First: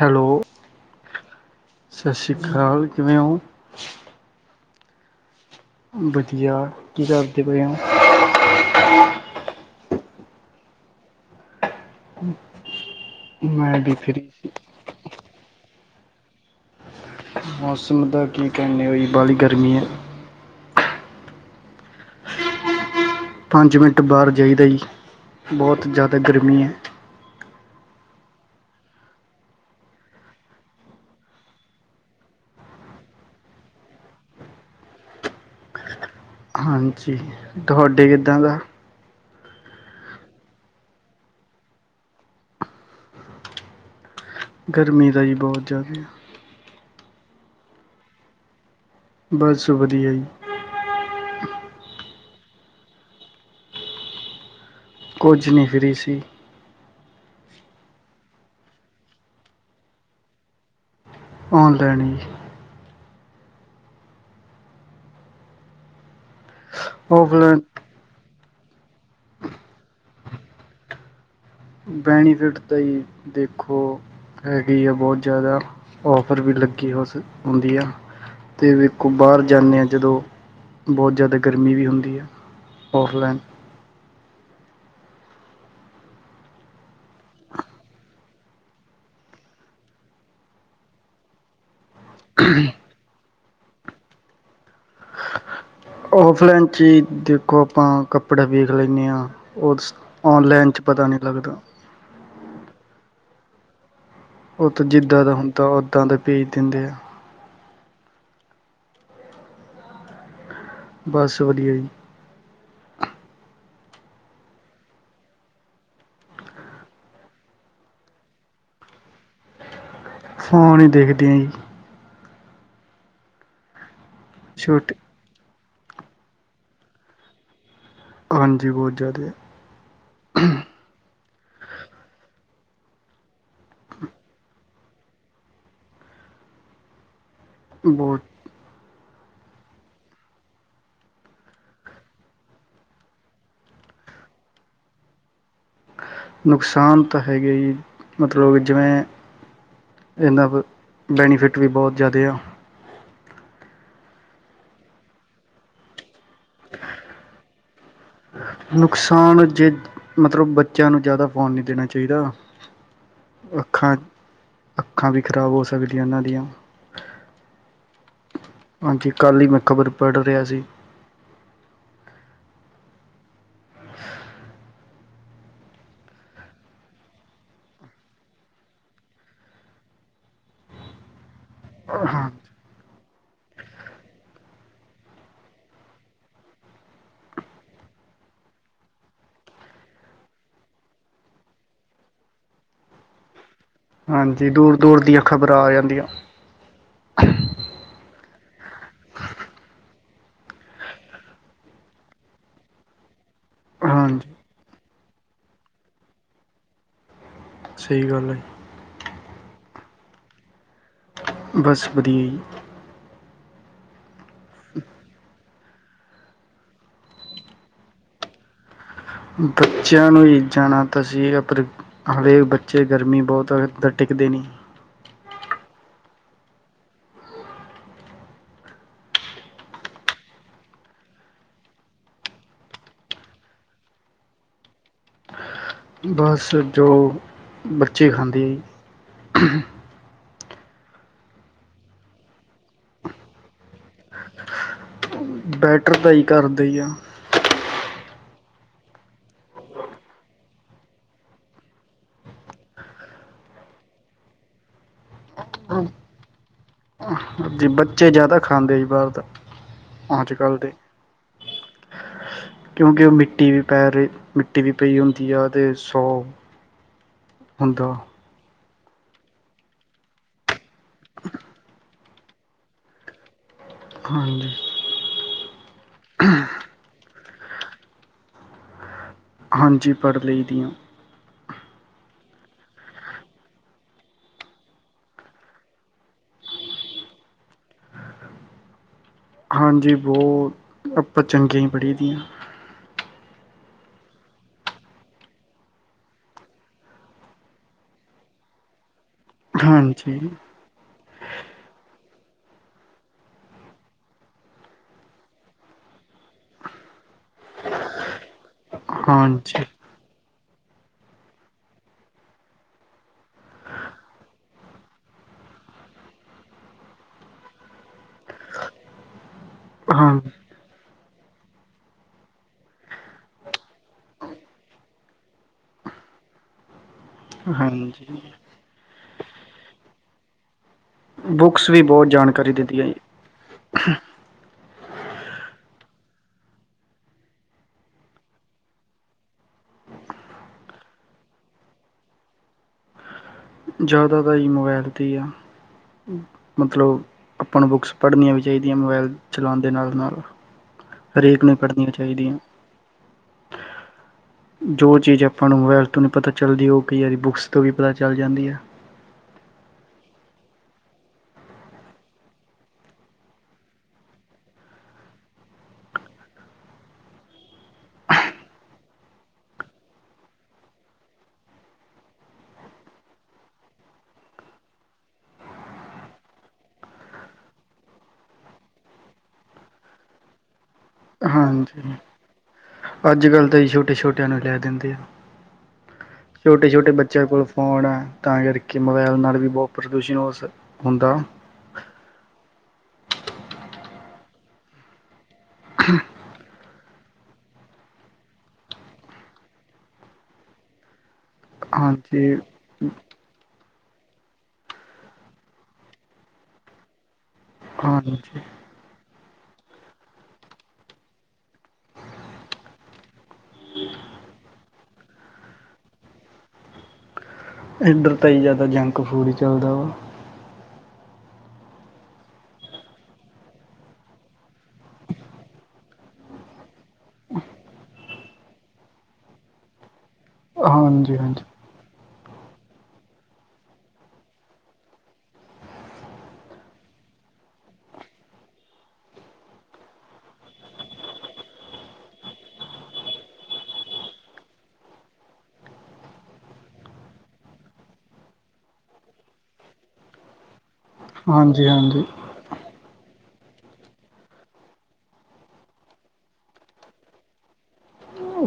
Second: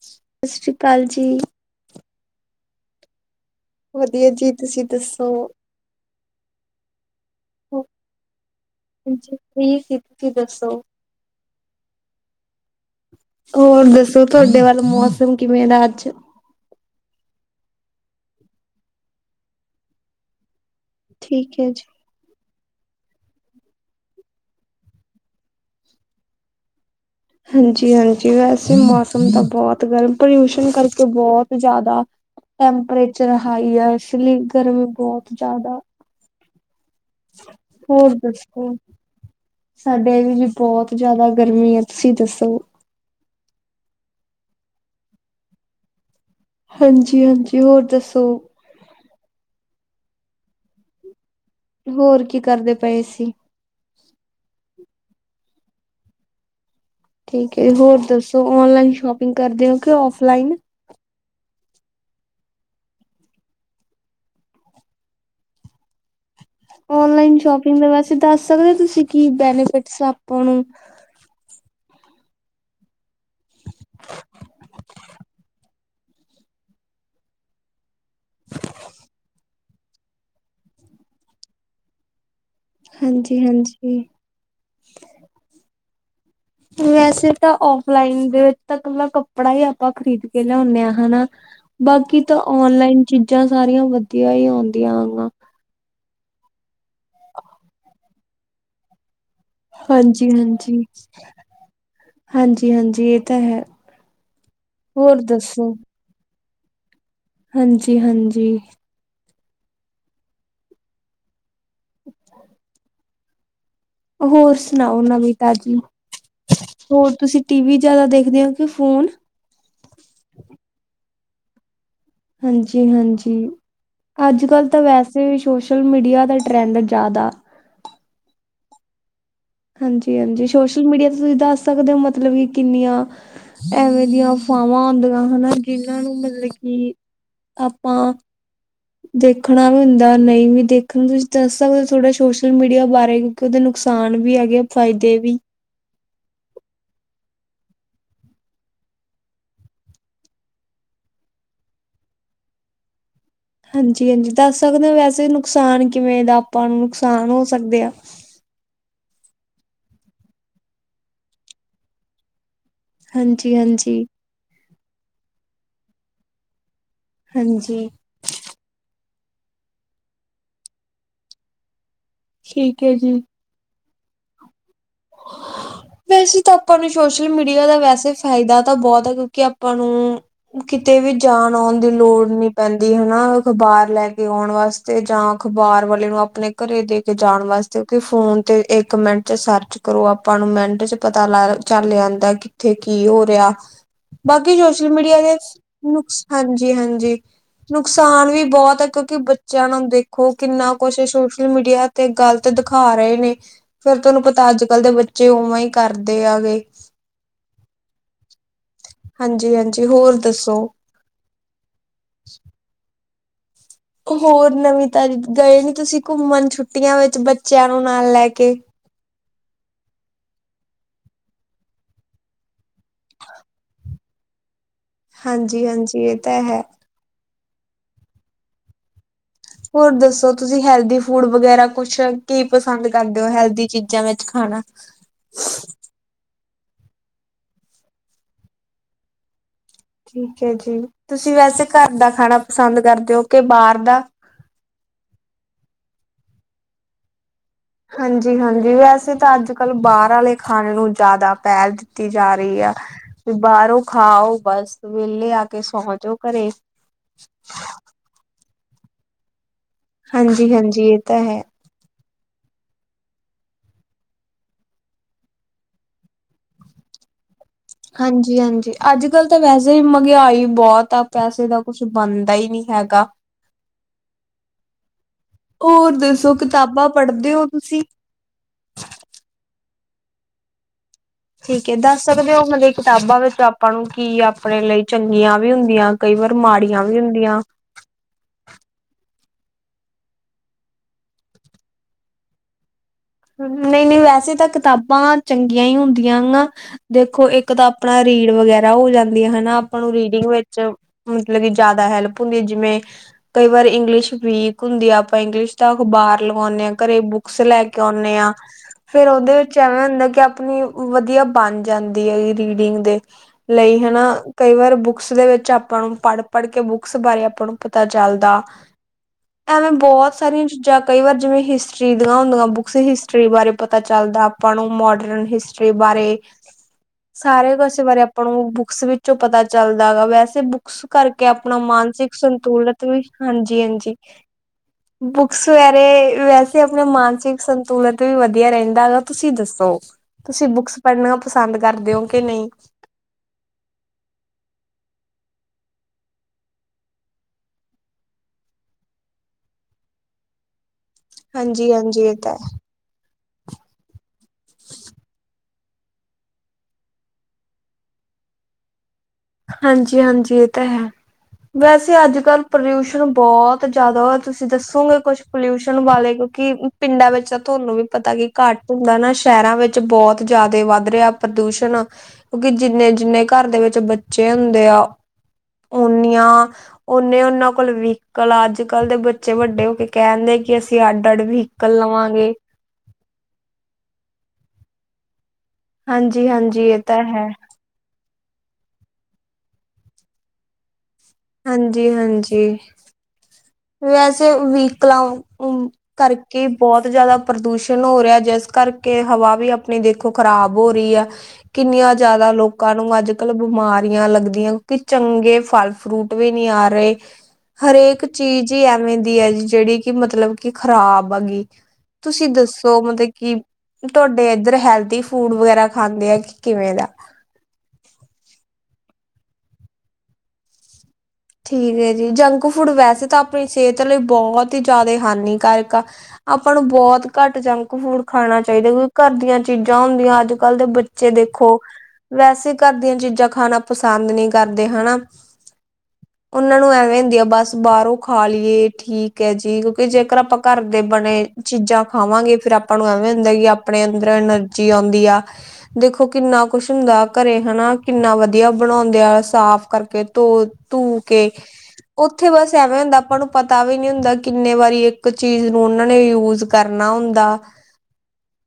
Hello ਸਤਿ ਸ੍ਰੀ ਅਕਾਲ ਜੀ, ਸਤਿ ਸ਼੍ਰੀ ਅਕਾਲ, ਕਿਵੇਂ ਹੋ? ਵਧੀਆ ਜੀ, ਤੁਸੀਂ ਦੱਸੋ? ਵਧੀਆ, ਕੀ ਕਰਦੇ ਪਏ ਔ? ਹਾਂਜੀ ਫ੍ਰੀ ਸੀ ਤੁਸੀਂ ਦੱਸੋ? [unintelligible] ਮੈਂ ਹੋਰ ਵੀ ਫਰੀ ਦੱਸੋ ਸੀ। ਤੁਹਾਡੇ ਵੱਲ ਮੌਸਮ ਕਿਵੇਂ ਦਾ ਅੱਜ? [unintelligible] ਮੌਸਮ ਦਾ ਕੀ ਕਹਿੰਦੇ ਹੋ ਵਾਲ ਗਰਮੀ ਐ। ਠੀਕ ਹੈ ਜੀ, ਪੰਜ ਮਿੰਟ ਬਾਹਰ ਜਾਈਦਾ ਜੀ ਬਹੁਤ ਜ਼ਿਆਦਾ ਗਰਮੀ ਹੈ। ਹਾਂਜੀ-ਹਾਂਜੀ ਵੈਸੇ ਮੌਸਮ ਤਾਂ ਬਹੁਤ ਗਰਮ ਪੋਲਿਊਸ਼ਨ ਕਰਕੇ ਬਹੁਤ ਜ਼ਿਆਦਾ ਟੈਂਪਰੇਚਰ ਹਾਈ ਆ ਇਸ ਲਈ ਗਰਮੀ ਬਹੁਤ ਜ਼ਿਆਦਾ ਹਾਂਜੀ, ਜੀ ਤੁਹਾਡੇ ਹੋਰ ਕਿੱਦਾਂ ਦਾ? ਦੱਸੋ? ਸਾਡੇ ਵੀ ਬਹੁਤ ਜ਼ਿਆਦਾ ਗਰਮੀ ਹੈ, ਤੁਸੀਂ ਦੱਸੋ? ਗਰਮੀ ਦਾ ਜੀ ਬਹੁਤ ਜ਼ਾਦੇ ਆ। ਹਾਂਜੀ, ਹਾਂਜੀ ਹੋਰ ਦੱਸੋ ਬਸ ਵਧੀਆ ਜੀ। ਹੋਰ ਕੀ ਕਰਦੇ ਪਏ ਸੀ। ਕੁਝ ਨਹੀਂ ਫਰੀ ਸੀ। ਠੀਕ ਏ ਹੋਰ ਦੱਸੋ ਓਨਲਾਈਨ ਸ਼ੋਪਿੰਗ ਕਰਦੇ ਹੋ ਕਿ ਔਫਲਾਈਨ ਔਨਲਾਈਨ ਹੀ ਔਨਲਾਈਨ ਔਫਲਾਈਨ ਸ਼ੋਪਿੰਗ ਦੇ ਵੈਸੇ ਤਾਂ ਦਸ ਸਕਦੇ ਹੋ ਤੁਸੀਂ ਕੀ ਬੈਨੀਫਿਟਸ ਆਪਾਂ ਨੂੰ ਬੈਨੀਫਿਟ ਤਾਂ ਜੀ ਦੇਖੋ ਹੈਗੀ ਆ ਬਹੁਤ ਜ਼ਿਆਦਾ ਔਫਰ ਵੀ ਲੱਗੀ ਹੋ ਸਕ ਹੁੰਦੀ ਆ। ਤੇ ਵੇਖੋ ਬਾਹਰ ਜਾਂਨੇ ਆਂ। ਜਦੋਂ ਬਹੁਤ ਜ਼ਿਆਦਾ ਗਰਮੀ ਵੀ ਹੁੰਦੀ ਐ। ਹਾਂਜੀ, ਹਾਂਜੀ। ਵੈਸੇ ਤਾਂ ਔਫਲਾਈਨ ਦੇ ਵਿੱਚ ਤਾਂ ਕੱਪੜਾ ਹੀ ਆਪਾਂ ਖਰੀਦ ਕੇ ਲਿਆਉਂਦੇ ਹਾਂ ਹਨਾ। ਬਾਕੀ ਤਾਂ ਔਨਲਾਈਨ ਚੀ ਚੀਜ਼ਾਂ ਸਾਰੀਆਂ ਵਧੀਆ ਹੀ ਆਉਂਦੀਆਂ ਵਾਂ। ਔਫਲਾਈਨ ਚ ਹੀ ਦੇਖੋ ਆਪਾਂ ਕੱਪੜਾ ਵੇਖ ਲੈਂਦੇ ਹਾਂ। ਔਰ ਔਨਲਾਈਨ ਚ ਹਾਂਜੀ-ਹਾਂਜੀ, ਪਤਾ ਨਹੀਂ ਲੱਗਦਾ। ਜੀ ਹਾਂਜੀ, ਇਹ ਤਾਂ ਹੈ। ਉਹ ਤਾਂ ਹੋਰ ਜਿੱਦਾਂ ਦਾ ਹੁੰਦਾ ਓਦਾਂ ਦੇ ਭੇਜ ਦਿੰਦੇ ਆ। ਹਾਂਜੀ, ਹਾਂਜੀ। ਬਸ ਚੋਲੀ ਹੈ ਜੀ। ਹੋਰ ਸੁਣਾਓ ਨਵੀਂ ਤਾਜ਼ੀ, ਹੋਰ ਤੁਸੀਂ ਟੀਵੀ ਜਿਆਦਾ ਦੇਖਦੇ ਹੋ ਕਿ ਫੋਨ। ਫੋਨ ਹੀ ਦੇਖਦਿਆਂ ਜੀ। ਹਾਂਜੀ, ਹਾਂਜੀ। ਅੱਜ- ਕੱਲ੍ਹ ਤਾਂ ਛੋਟੇ ਵੈਸੇ ਵੀ ਸੋਸ਼ ਸੋਸ਼ਲ ਮੀਡੀਆ ਦਾ ਟਰੈਂਡ ਜ਼ਿਆਦਾ। ਹਾਂਜੀ ਬਹੁਤ ਜ਼ਾਦੇ ਆ। ਹਾਂਜੀ -ਹਾਂਜੀ ਸੋਸ਼ਲ ਮੀਡੀਆ ਤੇ ਤੁਸੀਂ ਦੱਸ ਸਕਦੇ ਹੋ ਮਤਲਬ ਕਿ ਕਿੰਨੀਆਂ ਐਵੇਂ ਦੀਆਂ ਅਫਾਵਾਂ ਆਉਂਦੀਆਂ ਹਨਾ ਜਿਨਾਂ ਨੂੰ ਮਤਲਬ ਕਿ ਆਪਾਂ ਬਹੁਤ ਦੇਖਣਾ ਵੀ ਹੁੰਦਾ ਨਹੀਂ ਵੀ ਦੇਖਣ ਤੁਸੀਂ ਦੱਸ ਸਕਦੇ ਥੋੜ੍ਹਾ ਸੋਸ਼ਲ ਮੀਡੀਆ ਬਾਰੇ ਕਿਉਂਕਿ ਉਹਦੇ ਨੁਕਸਾਨ ਵੀ ਹੈਗੇ ਆ ਫਾਇਦੇ ਵੀ। ਨੁਕਸਾਨ ਤਾਂ ਹੈਗਾ ਜੀ ਮਤਲਬ ਜਿਵੇਂ ਇਨਾਂ ਬੈਨੀਫਿਟ ਵੀ ਬਹੁਤ ਜ਼ਾਦੇ ਆ। ਹਾਂਜੀ- ਹਾਂਜੀ ਦੱਸ ਸਕਦੇ ਹੋ ਵੈਸੇ ਨੁਕਸਾਨ ਕਿਵੇਂ ਦਾ ਆਪਾਂ ਨੂੰ ਨੁਕਸਾਨ ਹੋ ਸਕਦੇ ਆ। ਨੁਕਸਾਨ ਜੇ ਮਤਲਬ ਬੱਚਿਆਂ ਨੂੰ ਜ਼ਿਆਦਾ ਫੋਨ ਨਹੀਂ ਦੇਣਾ ਚਾਹੀਦਾ। ਹਾਂਜੀ ਅੱਖਾਂ ਹਾਂਜੀ -ਅੱਖਾਂ ਵੀ ਖ਼ਰਾਬ ਹੋ ਸਕ ਤਵਲੀਆਂ ਉਹਨਾਂ ਦੀਆਂ ਹਾਂਜੀ। ਜੀ ਕੱਲ ਹੀ ਮੈਂ ਖਬਰ ਪੜ੍ਹ ਰਿਹਾ ਸੀ। ਠੀਕ ਹੈ ਜੀ। ਵੈਸੇ ਤਾਂ ਆਪਾਂ ਨੂੰ ਸੋਸ਼ਲ ਮੀਡੀਆ ਦਾ ਵੈਸੇ ਫਾਇਦਾ ਤਾਂ ਬਹੁਤ ਆ ਕਿਉਂਕਿ ਆਪਾਂ ਨੂੰ ਕਿਤੇ ਵੀ ਜਾਣ ਆਉਣ ਦੀ ਲੋੜ ਨੀ ਪੈਂਦੀ ਹਨਾ ਅਖ਼ਬਾਰ ਲੈ ਕੇ ਆਉਣ ਵਾਸਤੇ ਜਾਂ ਅਖਬਾਰ ਵਾਲੇ ਨੂੰ ਆਪਣੇ ਘਰੇ ਦੇ ਕੇ ਜਾਣ ਵਾਸਤੇ ਕਿ ਫੋਨ ਤੇ ਇੱਕ ਮਿੰਟ ਚ ਸਰਚ ਕਰੋ ਆਪਾਂ ਨੂੰ ਮਿੰਟ ਚ ਪਤਾ ਲਾ ਚੱਲ ਜਾਂਦਾ ਕਿੱਥੇ ਕੀ ਹੋ ਰਿਹਾ ਹਾਂਜੀ ਬਾਕੀ ਦੂਰ ਸੋਸ਼ਲ ਦੂਰ ਦੀਆਂ ਮੀਡੀਆ ਦੇ ਖ਼ਬਰਾਂ ਆ ਨੁਕ ਜਾਂਦੀਆਂ ਹਾਂਜੀ ਹਾਂਜੀ ਨੁਕਸਾਨ ਵੀ ਬਹੁਤ ਹੈ ਕਿਉਂਕਿ ਬੱਚਿਆਂ ਨੂੰ ਦੇਖੋ ਕਿੰਨਾ ਕੁਛ ਸੋਸ਼ਲ ਮੀਡੀਆ ਤੇ ਗ਼ਲਤ ਦਿਖਾ ਰਹੇ ਨੇ ਫੇਰ ਤੁਹਾਨੂੰ ਹਾਂਜੀ ਪਤਾ ਅੱਜ ਕਲ ਦੇ ਬੱਚੇ ਉਵਾਂ ਉ ਕਰਦੇ ਆ ਗੇ। ਸਹੀ ਗੱਲ ਹੈ ਹਾਂਜੀ ਹਾਂਜੀ ਹੋਰ ਦੱਸੋ। ਬਸ ਵਧੀਆ ਜੀ। ਹੋਰ ਨਵੀਂ ਤਾਜੀ ਗਏ ਨੀ ਤੁਸੀਂ ਘੁੰਮਣ ਛੁੱਟੀਆਂ ਵਿੱਚ ਬੱਚਿਆਂ ਨੂੰ ਨਾਲ ਲੈ ਕੇ। ਬੱਚਿਆਂ ਨੂੰ ਹੀ ਜਾਣਾ ਤਾਂ ਸੀਗਾ ਪਰ ਹਲੇ ਬੱਚੇ ਗਰਮੀ ਬਹੁਤ ਆ ਟਿੱਕਦੇ ਨੀਂ। ਹਾਂਜੀ ਹਾਂਜੀ ਏ ਤਾਂ ਹੈ। ਹੋਰ ਦੱਸੋ ਤੁਸੀ ਹੈਲਦੀ ਫੂਡ ਵਗੈਰਾ ਕੁਛ ਕੀ ਪਸੰਦ ਕਰਦੇ ਹੋ ਹੈਲਦੀ ਚੀਜ਼ਾਂ ਵਿੱਚ ਖਾਣਾ। ਬਸ ਜੋ ਬੱਚੇ ਖਾਂਦੇ ਏ ਜੀ। ਠੀਕ ਹੈ ਜੀ ਤੁਸੀ ਵੈਸੇ ਘਰ ਦਾ ਖਾਣਾ ਪਸੰਦ ਕਰਦੇ ਹੋ ਕੇ ਬਾਹਰ ਦਾ। ਬੈਟਰ ਤਾਂ ਈ ਘਰਦੇ ਹੀ ਆ। ਹਾਂਜੀ ਹਾਂਜੀ ਵੈਸੇ ਤਾਂ ਅੱਜ ਕੱਲ ਬਾਹਰ ਆਲੇ ਖਾਣੇ ਨੂੰ ਜਿਆਦਾ ਪਹਿਲ ਦਿੱਤੀ ਜਾ ਰਹੀ ਆ ਵੀ ਬਾਹਰੋਂ ਖਾ ਆਓ ਬਸ ਵੇਹਲੇ ਆ ਕੇ ਸੋਂ ਜੋ ਘਰੇ। ਜੀ ਬੱਚੇ ਜ਼ਿਆਦਾ ਖਾਂਦੇ ਜੀ ਬਾਹਰ ਦਾ ਅੱਜ ਹਾਂਜੀ ਕੱਲ੍ਹ ਦੇ ਹਾਂਜੀ ਇਹ ਤਾਂ ਹੈ। ਕਿਉਂਕਿ ਮਿੱਟੀ ਵੀ ਪੈਰੇ ਮਿੱਟੀ ਵੀ ਪਈ ਹੁੰਦੀ ਆ ਤੇ ਸੌ ਹੁੰਦਾ ਹਾਂਜੀ ਹਾਂਜੀ। ਅੱਜ ਕੱਲ੍ਹ ਤਾਂ ਵੈਸੇ ਮਹਿੰਗਆਈ ਬਹੁਤ ਆ ਪੈਸੇ ਦਾ ਕੁਛ ਬਣਦਾ ਹੀ ਨੀ ਹੈਗਾ। ਹਾਂਜੀ ਹੋਰ ਦੱਸੋ ਕਿਤਾਬਾਂ ਪੜ੍ਹਦੇ ਓ ਤੁਸੀ। ਹਾਂਜੀ ਪੜ੍ਹ ਲਈ ਦੀਆਂ। ਠੀਕ ਹੈ ਦੱਸ ਸਕਦੇ ਹੋ ਮਤਲਬ ਕਿਤਾਬਾਂ ਵਿੱਚ ਆਪਾਂ ਨੂੰ ਕੀ ਆਪਣੇ ਲਈ ਚੰਗੀਆਂ ਵੀ ਹੁੰਦੀਆਂ ਕਈ ਵਾਰ ਮਾੜੀਆਂ ਵੀ ਹੁੰਦੀਆਂ। ਹਾਂਜੀ ਬਹੁਤ ਆਪਾਂ ਚੰਗਿਆਂ ਹੀ ਪੜ੍ਹੀ ਦੀ ਆਂ। ਨਹੀਂ ਨਹੀਂ ਵੈਸੇ ਤਾਂ ਕਿਤਾਬਾਂ ਚੰਗੀਆਂ ਹੀ ਹੁੰਦੀਆਂ ਨਾ ਦੇਖੋ ਇੱਕ ਤਾਂ ਆਪਣਾ ਰੀੜ ਵਗੈਰਾ ਹੋ ਜਾਂਦਾ। ਹਨਾ ਆਪਾਂ ਨੂੰ ਹਾਂਜੀ ਰੀਡਿੰਗ ਵਿੱਚ ਮਤਲਬ ਕਿ ਜ਼ਿਆਦਾ ਹੈਲਪ ਹੁੰਦੀ ਜਿਵੇਂ ਕਈ ਵਾਰ ਇੰਗਲਿਸ਼ ਵੀਕ ਹੁੰਦੀ ਆ ਆਪਾਂ ਇੰਗਲਿਸ਼ ਦਾ ਅਖ਼ਬਾਰ ਲਵਾਉਂਨੇ ਹਾਂ ਘਰੇ ਬੁੱਕਸ ਲੈ ਕੇ ਕੇ ਆਉਂਨੇ ਆਂ। ਫੇਰ ਉਹਦੇ ਵਿੱਚ ਹਾਂਜੀ ਐਵੇਂ ਹੁੰਦਾ ਕਿ ਆਪਣੀ ਵਧੀਆ ਬਣ ਜਾਂਦੀ ਹੈ ਰੀਡਿੰਗ ਦੇ ਲਈ ਹੈਨਾ ਕਈ ਵਾਰ ਬੁਕਸ ਦੇ ਵਿਚ ਆਪਾਂ ਨੂੰ ਪੜ ਪੜ੍ਹ ਕੇ ਬੁਕਸ ਬਾਰੇ ਆਪਾਂ ਨੂੰ ਪਤਾ ਚਲਦਾ। ਐਵੇਂ ਬਹੁਤ ਹਾਂ ਸਾਰੀਆਂ ਚੀਜ਼ਾਂ ਕਈ ਵਾਰ ਜਿਵੇਂ ਹਿਸਟਰੀ ਦੀਆਂ ਹੁੰਦੀਆਂ ਬੁੱਕਸ ਹਿਸਟਰੀ ਬਾਰੇ ਪਤਾ ਚੱਲਦਾ ਆਪਾਂ ਨੂੰ ਮੋਡਰਨ ਹਿਸਟਰੀ ਬਾਰੇ। ਸਾਰੇ ਕੁਛੇ ਬਾਰੇ ਹਾਂਜੀ ਆਪਾਂ ਨੂੰ ਬੁਕਸ ਵਿੱਚ ਜੋ ਪਤਾ ਚੱਲਦਾ ਗਾ ਵੈਸੇ ਬੁੱਕਸ ਕਰਕੇ ਆਪਣਾ ਬੁੱਕਸ ਵੀ ਬਹੁਤ ਮਾਨਸਿਕ ਜਾਣਕਾਰੀ ਸੰਤੁਲਿਤ ਦਿੰਦੀਆਂ ਜੀ, ਵੀ ਹਾਂਜੀ ਹਾਂਜੀ। ਬੁੱਕਸ ਵੈਰੇ ਵੈਸੇ ਅਪਣੇ ਮਾਨਸਿਕ ਸੰਤੁਲਿਤ ਵੀ ਵਧੀਆ ਰਹਿੰਦਾ ਵਾ। ਤੁਸੀਂ ਦੱਸੋ ਤੁਸੀ ਬੁੱਕਸ ਪੜ੍ਹਨਾ ਪਸੰਦ ਕਰਦੇ ਹੋ ਕਿ ਨਹੀਂ? ਜ਼ਿਆਦਾ ਤਾਂ ਜੀ਼ ਮੋਬਾਇਲ ਤੇ ਹੀ ਆ ਮਤਲਬ ਆਪਾਂ ਨੂੰ ਬੁੱਕਸ ਪੜ੍ਹਨੀਆਂ ਵੀ ਚਾਹੀਦੀਆਂ ਮੋਬਾਇਲ ਚਲਾਉਣ ਦੇ ਨਾਲ ਨਾਲ। ਹਰੇਕ ਨੂੰ ਹਾਂਜੀ ਪੜ੍ਹਨੀਆਂ ਹਾਂਜੀ ਇਹ ਤਾਂ ਚਾਹੀਦੀਆਂ ਹੈ ਜੋ ਚੀਜ਼ ਆਪਾਂ ਨੂੰ ਮੋਬਾਇਲ ਤੋਂ ਨਹੀਂ ਪਤਾ ਚੱਲਦੀ ਉਹ ਕਈ ਵਾਰੀ ਬੁੱਕਸ ਤੋਂ ਵੀ ਪਤਾ ਚੱਲ ਜਾਂਦੀ ਹੈ ਹਾਂਜੀ ਹਾਂਜੀ ਇਹ ਤਾਂ ਹੈ ਵੈਸੇ ਅੱਜ ਕੱਲ ਪੋਲਿਊਸ਼ਨ ਬਹੁਤ ਜ਼ਿਆਦਾ ਤੁਸੀਂ ਦੱਸੋਗੇ ਕੁਛ ਪੋਲਿਊਸ਼ਨ ਵਾਲੇ ਕਿਉਂਕਿ ਪਿੰਡਾਂ ਵਿੱਚ ਤਾਂ ਤੁਹਾਨੂੰ ਵੀ ਪਤਾ ਕੀ ਘੱਟ ਹੁੰਦਾ ਨਾ ਸ਼ਹਿਰਾਂ ਵਿੱਚ ਬਹੁਤ ਜ਼ਿਆਦਾ ਵੱਧ ਰਿਹਾ ਪ੍ਰਦਿਊਸ਼ਣ ਕਿਉਂਕਿ ਜਿੰਨੇ ਜਿੰਨੇ ਘਰ ਦੇ ਵਿੱਚ [unintelligible] ਬੱਚੇ ਹੁੰਦੇ ਆ ਓਨੀਆਂ ਓਨੇ ਉਹਨਾਂ ਕੋਲ ਵਹੀਕਲ ਅੱਜ ਕੱਲ੍ਹ ਦੇ ਬੱਚੇ ਵੱਡੇ ਹੋ ਕੇ ਕਹਿਣਦੇ ਕਿ ਅਸੀਂ ਅੱਡ ਅੱਡ ਵਹੀਕਲ ਹਾਂਜੀ ਲਵਾਂਗੇ ਅੱਜ ਕੱਲ੍ਹ ਤਾਂ ਹੀ ਛੋਟੇ ਛੋਟਿਆਂ ਨੂੰ ਹੀ ਲੈ ਦਿੰਦੇ ਆ ਹਾਂਜੀ ਹਾਂਜੀ ਛੋਟੇ ਇਹ ਛੋਟੇ ਤਾਂ ਬੱਚਿਆਂ ਹੈ ਕੋਲ ਫੋਨ ਹੈ ਤਾਂ ਕਰਕੇ ਮੋਬਾਇਲ ਨਾਲ ਵੀ ਬਹੁਤ ਪ੍ਰਦੂਸ਼ਣ ਹੋ ਸਕ ਹਾਂਜੀ ਹਾਂਜੀ ਵੈਸੇ ਵੀਕ [unintelligible] ਉ ਕਰਕੇ ਬਹੁਤ ਜ਼ਿਆਦਾ ਪ੍ਰਦੂਸ਼ਣ ਹੋ ਰਿਹਾ ਜਿਸ ਕਰਕੇ ਹਵਾ ਵੀ ਆਪਣੀ ਦੇਖੋ ਖ਼ਰਾਬ ਹੋ ਰਹੀ ਹੈ ਕਿੰਨੀਆਂ ਜਿਆਦਾ ਹਾਂਜੀ ਲੋਕਾਂ ਨੂੰ ਅੱਜ ਕੱਲ ਬਿਮਾਰ ਲੱਗਦੀਆਂ ਕਿਉਂਕਿ ਚੰਗੇ ਫਲ ਫਰੂਟ ਵੀ ਨੀ ਆ ਰਹੇ ਹਰੇਕ ਹਾਂਜੀ ਚੀਜ਼ ਹੀ ਐਵੇਂ [unintelligible] ਜਿਹੜੀ ਕਿ ਮਤਲਬ ਕੀ ਖ਼ਰਾਬ ਆਗੀ ਤੁਸੀਂ ਦੱਸੋ ਮਤਲਬ ਕੀ ਤੁਹਾਡੇ ਏਧਰ ਹੈਲਥ ਫੂਡ ਵਗੈਰਾ ਖਾਂਦੇ ਆ ਕਿ ਕਿਵੇਂ ਦਾ ਇੱਧਰ ਤਾਂ ਹੀ ਜ਼ਿਆਦਾ ਜੰਕ ਫੂਡ ਹੀ ਚੱਲਦਾ ਵਾ ਠੀਕ ਹੈ ਜੀ ਜੰਕ ਫੂਡ ਵੈਸੇ ਤਾਂ ਆਪਣੀ ਸਿਹਤ ਲਈ ਬਹੁਤ ਹੀ ਜ਼ਿਆਦਾ ਹਨਾਨੀਕਾਰਕ ਆ ਆਪਾਂ ਨੂੰ ਬਹੁਤ ਘੱਟ ਜੰਕ ਫੂਡ ਖਾਣਾ ਚਾਹੀਦਾ ਕਿਉਕਿ ਘਰ ਦੀਆਂ ਚੀਜ਼ਾਂ ਹੁੰਦੀਆਂ ਅੱਜ ਕੱਲ ਦੇ ਬੱਚੇ ਹਾਂਜੀ ਹਾਂਜੀ ਦੇਖੋ ਵੈਸੇ ਘਰ ਦੀਆਂ ਚੀਜ਼ਾਂ ਖਾਣਾ ਪਸੰਦ ਨਹੀਂ ਕਰਦੇ ਹਨਾ ਉਹਨਾਂ ਨੂੰ ਐਵੇਂ ਹੁੰਦੀ ਆ ਬਸ ਬਾਹਰੋਂ ਖਾ ਲਈਏ ਠੀਕ ਹੈ ਜੀ ਕਿਉਂਕਿ ਜੇਕਰ ਆਪਾਂ ਘਰ ਦੇ ਬਣੇ ਚੀਜ਼ਾਂ ਖਾਵਾਂਗੇ ਫੇਰ ਆਪਾਂ ਨੂੰ ਐਵੇਂ ਹੁੰਦਾ ਕਿ ਆਪਣੇ ਅੰਦਰ ਐਨਰਜੀ ਆਉਂਦੀ ਆ ਦੇਖੋ ਕਿੰਨਾ ਕੁਛ ਹੁੰਦਾ ਘਰੇ ਹਨਾ ਕਿੰਨਾ ਵਧੀਆ ਬਣਾਉਂਦੇ ਆ ਸਾਫ ਕਰਕੇ ਧੋ ਤੂੰ ਕੇ ਹਾਂਜੀ ਹਾਂਜੀ ਉੱਥੇ ਬਸ ਐਵੇਂ ਹੁੰਦਾ ਆਪਾਂ ਨੂੰ ਪਤਾ ਵੀ ਨਹੀਂ ਹੁੰਦਾ ਕਿੰਨੇ ਵਾਰੀ ਇੱਕ ਚੀਜ਼ ਨੂੰ ਉਹਨਾਂ ਨੇ ਯੂਜ ਕਰਨਾ ਹੁੰਦਾ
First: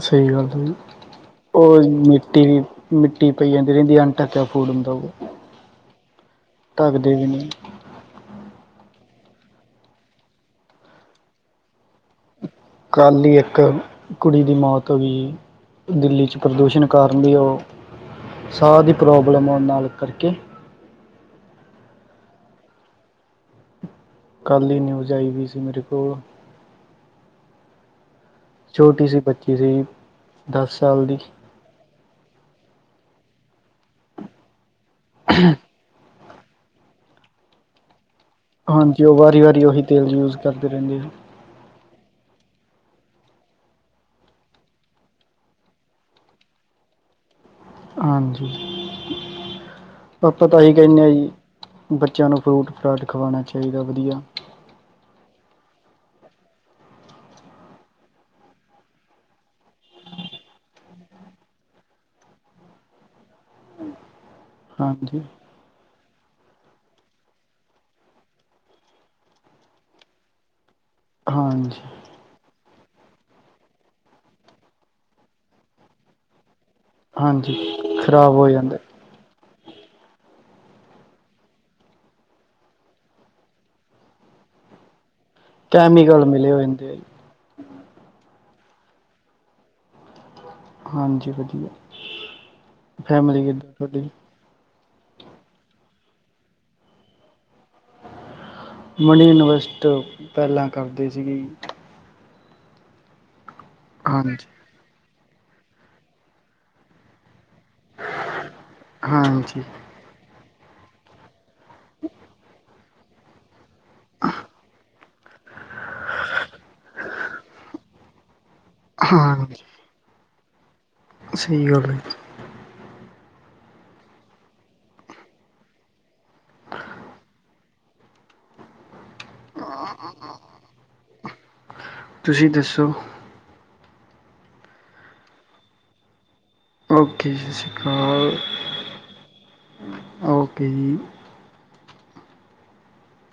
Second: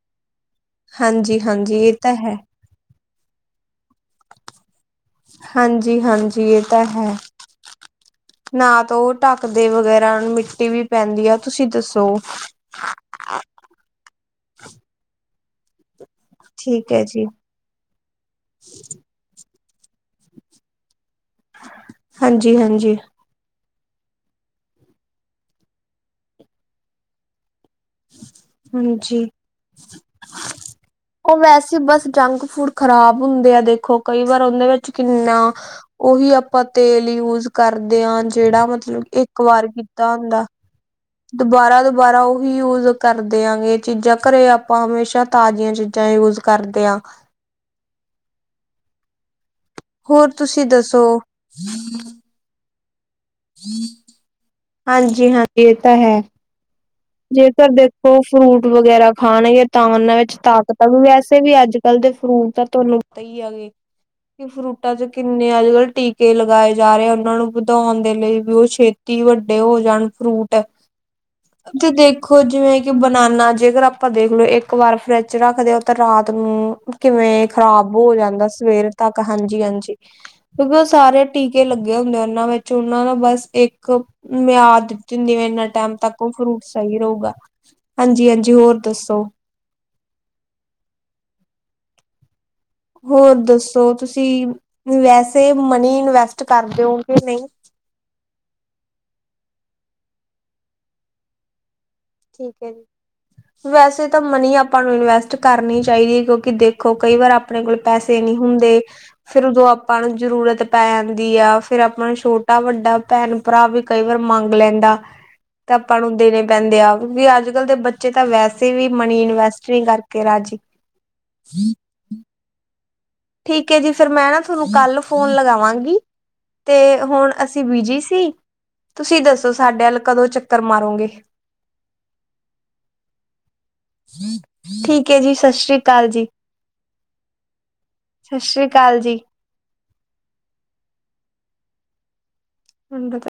ਸਹੀ ਗੱਲ ਹਾਂਜੀ ਹਾਂਜੀ ਉਹ ਇਹ ਤਾਂ ਹੈ ਮਿੱਟੀ ਵੀ ਮਿੱਟੀ ਮਿੱਟੀ ਪਈ ਜਾਂਦੀ ਜਾਂਦੀ ਆ ਅਣਢੱਕਿਆ ਫੂਡ ਹੁੰਦਾ ਹਾਂਜੀ ਹਾਂਜੀ ਜੀ ਏ ਤਾ ਢੱਕਦੇ ਹੈ ਵੀ ਨਹੀਂ ਨਾ ਤਾਂ ਉਹ ਢੱਕਦੇ ਵਗੈਰਾ ਮਿੱਟੀ ਵੀ ਪੈਂਦੀ ਆ ਤੁਸੀਂ ਦੱਸੋ ਕਲ ਹੀ ਇੱਕ ਕੁੜੀ ਦੀ ਮੌਤ ਹੋ ਗਈ ਦਿੱਲੀ ਪ੍ਰਦੂਸ਼ਣ ਠੀਕ ਹੈ ਕਾਰਨ ਜੀ ਲਈ ਆ ਸਾਹ ਦੀ ਪ੍ਰੋਬਲਮ ਆ ਨਾਲ ਕਰਕੇ ਹਾਂਜੀ ਹਾਂਜੀ ਕੱਲ੍ਹ ਦੀ ਨਿਊਜ਼ ਆਈਵੀ ਸੀ ਮੇਰੇ ਕੋਲ ਛੋਟੀ ਸੀ ਹਾਂਜੀ ਬੱਚੀ ਸੀ ਦਸ ਸਾਲ ਦੀ ਉਹ ਵੈਸੇ ਬਸ ਜੰਕ ਫੂਡ ਖ਼ਰਾਬ ਹੁੰਦੇ ਆ ਦੇਖੋ ਕਈ ਵਾਰ ਓਂਦੇ ਵਿੱਚ ਕਿੰਨਾ ਉਹੀ ਆਪਾਂ ਤੇਲ ਯੂਜ਼ ਕਰਦੇ ਆ ਜਿਹੜਾ ਮਤਲਬ ਹਾਂਜੀ ਉਹ ਇੱਕ ਵਾਰੀ ਵਾਰੀ ਵਾਰ ਉਹੀ ਤੇਲ ਕੀਤਾ ਯੂਜ਼ ਹੁੰਦਾ ਕਰਦੇ ਰਹਿੰਦੇ ਆ ਦੁਬਾਰਾ ਦੁਆਰਾ ਉਹੀ ਯੂ ਕਰ ਦੇਆਂਗੇ ਚੀਜ਼ਾਂ ਘਰੇ ਆਪਾਂ ਹਮੇਸ਼ਾ ਤਾਜ਼ੀਆਂ ਚੀਜ਼ਾਂ ਯੂਜ ਕਰਦੇ ਆ ਹਾਂਜੀ ਹੋਰ ਆਪਾ ਤਾਂ ਤੁਸੀਂ ਆਹੀ ਕਿਹਨੇ ਦੱਸੋ ਹਾਂ ਜੀ ਬੱਚਿਆਂ ਨੂੰ ਫਰੂਟ ਸਾਰੇ [unintelligible] ਹਾਂਜੀ ਹਾਂ ਇਹ ਤਾਂ ਹੈ ਜੇਕਰ ਦੇਖੋ ਫਰੂਟ ਵਗੈਰਾ ਖਾਣਗੇ ਤਾਂ ਉਹਨਾਂ ਵਿੱਚ ਤਾਕਤ ਆਉ ਵੈਸੇ ਵੀ ਅੱਜ ਕੱਲ ਦੇ ਫਰੂਟ ਤਾਂ ਤੁਹਾਨੂੰ ਪਤਾ ਹੀ ਆ ਗੇ ਕਿ ਫਰੂਟਾਂ ਚ ਹਾਂਜੀ ਕਿੰਨੇ ਅੱਜ ਕੱਲ੍ਹ ਟੀ ਕੇ ਲਗਾਏ ਜਾ ਰਹੇ ਉਹਨਾਂ ਨੂੰ ਵਧਾਉਣ ਦੇ ਲਈ ਵੀ ਉਹ ਛੇਤੀ ਵੱਡੇ ਹੋ ਜਾਣ ਫਰੂਟ ਹਾਂਜੀ ਜੇ ਦੇਖੋ ਜਿਵੇਂ ਕਿ ਬਨਾਨਾ ਜੇਕਰ ਆਪਾਂ ਦੇਖਲਓ ਇੱਕ ਵਾਰ ਫਰਿੱਜ ਰੱਖਦੇ ਹੋ ਤਾਂ ਰਾਤ ਨੂੰ ਕਿਵੇਂ ਖ਼ਰਾਬ ਹੋ ਜਾਂਦਾ ਸਵੇਰ ਤੱਕ ਹਾਂ ਜੀ ਹਾਂਜੀ ਕਿਉਂਕਿ ਉਹ ਸਾਰੇ ਟੀਕੇ ਲੱਗੇ ਹੁੰਦੇ ਆ ਉਹਨਾਂ ਵਿੱਚ ਉਹਨਾਂ ਨੂੰ ਬਸ ਇੱਕ ਮਿਆਦ ਦਿੰਦੀਵੇ ਇਨਾ ਟਾਈਮ ਤੱਕ ਕੈਮੀਕਲ ਮਿਲੇ ਹੋਏ ਫਰੂਟ ਹੁੰਦੇ ਆ ਸਹੀ ਜੀ ਰਹੂਗਾ ਹਾਂ ਜੀ ਹਾਂਜੀ ਹੋਰ ਦੱਸੋ ਹਾਂਜੀ ਵਧੀਆ ਹੋਰ ਫੈਮਿਲੀ ਕਿੱਦਾਂ ਦੱਸੋ ਤੁਹਾਡੀ ਤੁਸੀਂ ਵੈਸੇ ਮਨੀ ਇਨਵੈਸਟ ਕਰਦੇ ਓ ਕਿ ਨਹੀਂ ਮਨੀ ਇਨਵੈਸਟ ਪਹਿਲਾਂ ਕਰਦੇ ਸੀਗੇ ਈ ਠੀਕ ਹੈ ਜ ਵੈਸੇ ਤਾਂ ਹਾਂਜੀ ਮਨੀ ਆਪਾਂ ਨੂੰ ਇਨਵੈਸ ਟ ਕਰਨੀ ਚਾਹੀਦੀ ਹੈ ਕਿਉਂਕਿ ਦੇਖੋ ਕਈ ਵਾਰ ਆਪ ਆਪਣੇ ਕੋਲ ਪੈਸੇ ਨਹੀਂ ਹੁੰਦੇ ਫਿਰ ਹਾਂਜੀ ਉਦੋਂ ਆਪਾਂ ਨੂੰ ਜਰੂਰਤ ਪੈ ਜਾਂਦੀ ਆ ਫੇਰ ਆਪਾਂ ਨੂੰ ਛੋਟਾ ਵੱਡਾ ਭੈਣ ਭਰਾ ਵੀ ਕਈ ਵਾਰ ਮੰਗ ਲੈਂਦਾ ਤੇ ਆਪਾਂ ਨੂੰ ਦੇਣੇ ਪੈਂਦੇ ਆ ਅੱਜ ਕਲ ਦੇ ਬੱਚੇ ਤਾਂ ਵੈਸ ਸੇ ਵੀ, ਮਨੀ ਹਾਂਜੀ ਇਨਵੈਸਟ ਨਹੀਂ ਕਰਕੇ ਰਾਜੀ ਠੀਕ। ਸਹੀ ਗੱਲ! ਠੀਕ ਹੈ ਜੀ, ਫਿਰ ਮੈਂ ਨਾ ਤੁਹਾਨੂੰ ਕੱਲ ਫੋਨ ਲਗਾਵਾਂਗੀ ਤੇ, ਹੁਣ ਅਸੀਂ ਬਿਜੀ ਸੀ ਤੁਸੀਂ ਦੱਸ ਸਾਡੇ ਵੱਲ ਕਦੋਂ ਚੱਕਰ ਮਾਰੋਗੇ? ਤੁਸੀਂ ਦੱਸੋ? ਠੀਕ ਹੈ, ਜੀ। ਸਤਿ ਸ੍ਰੀ ਅਕਾਲ ਜੀ। ਓਕੇ-ਜੀ ਸ਼ ਹਾਂ, ਸਤਿ ਸ੍ਰੀ ਅਕਾਲ ਜੀ ਓਕੇ ਜੀ। ਹੱਡ ਤਾਂ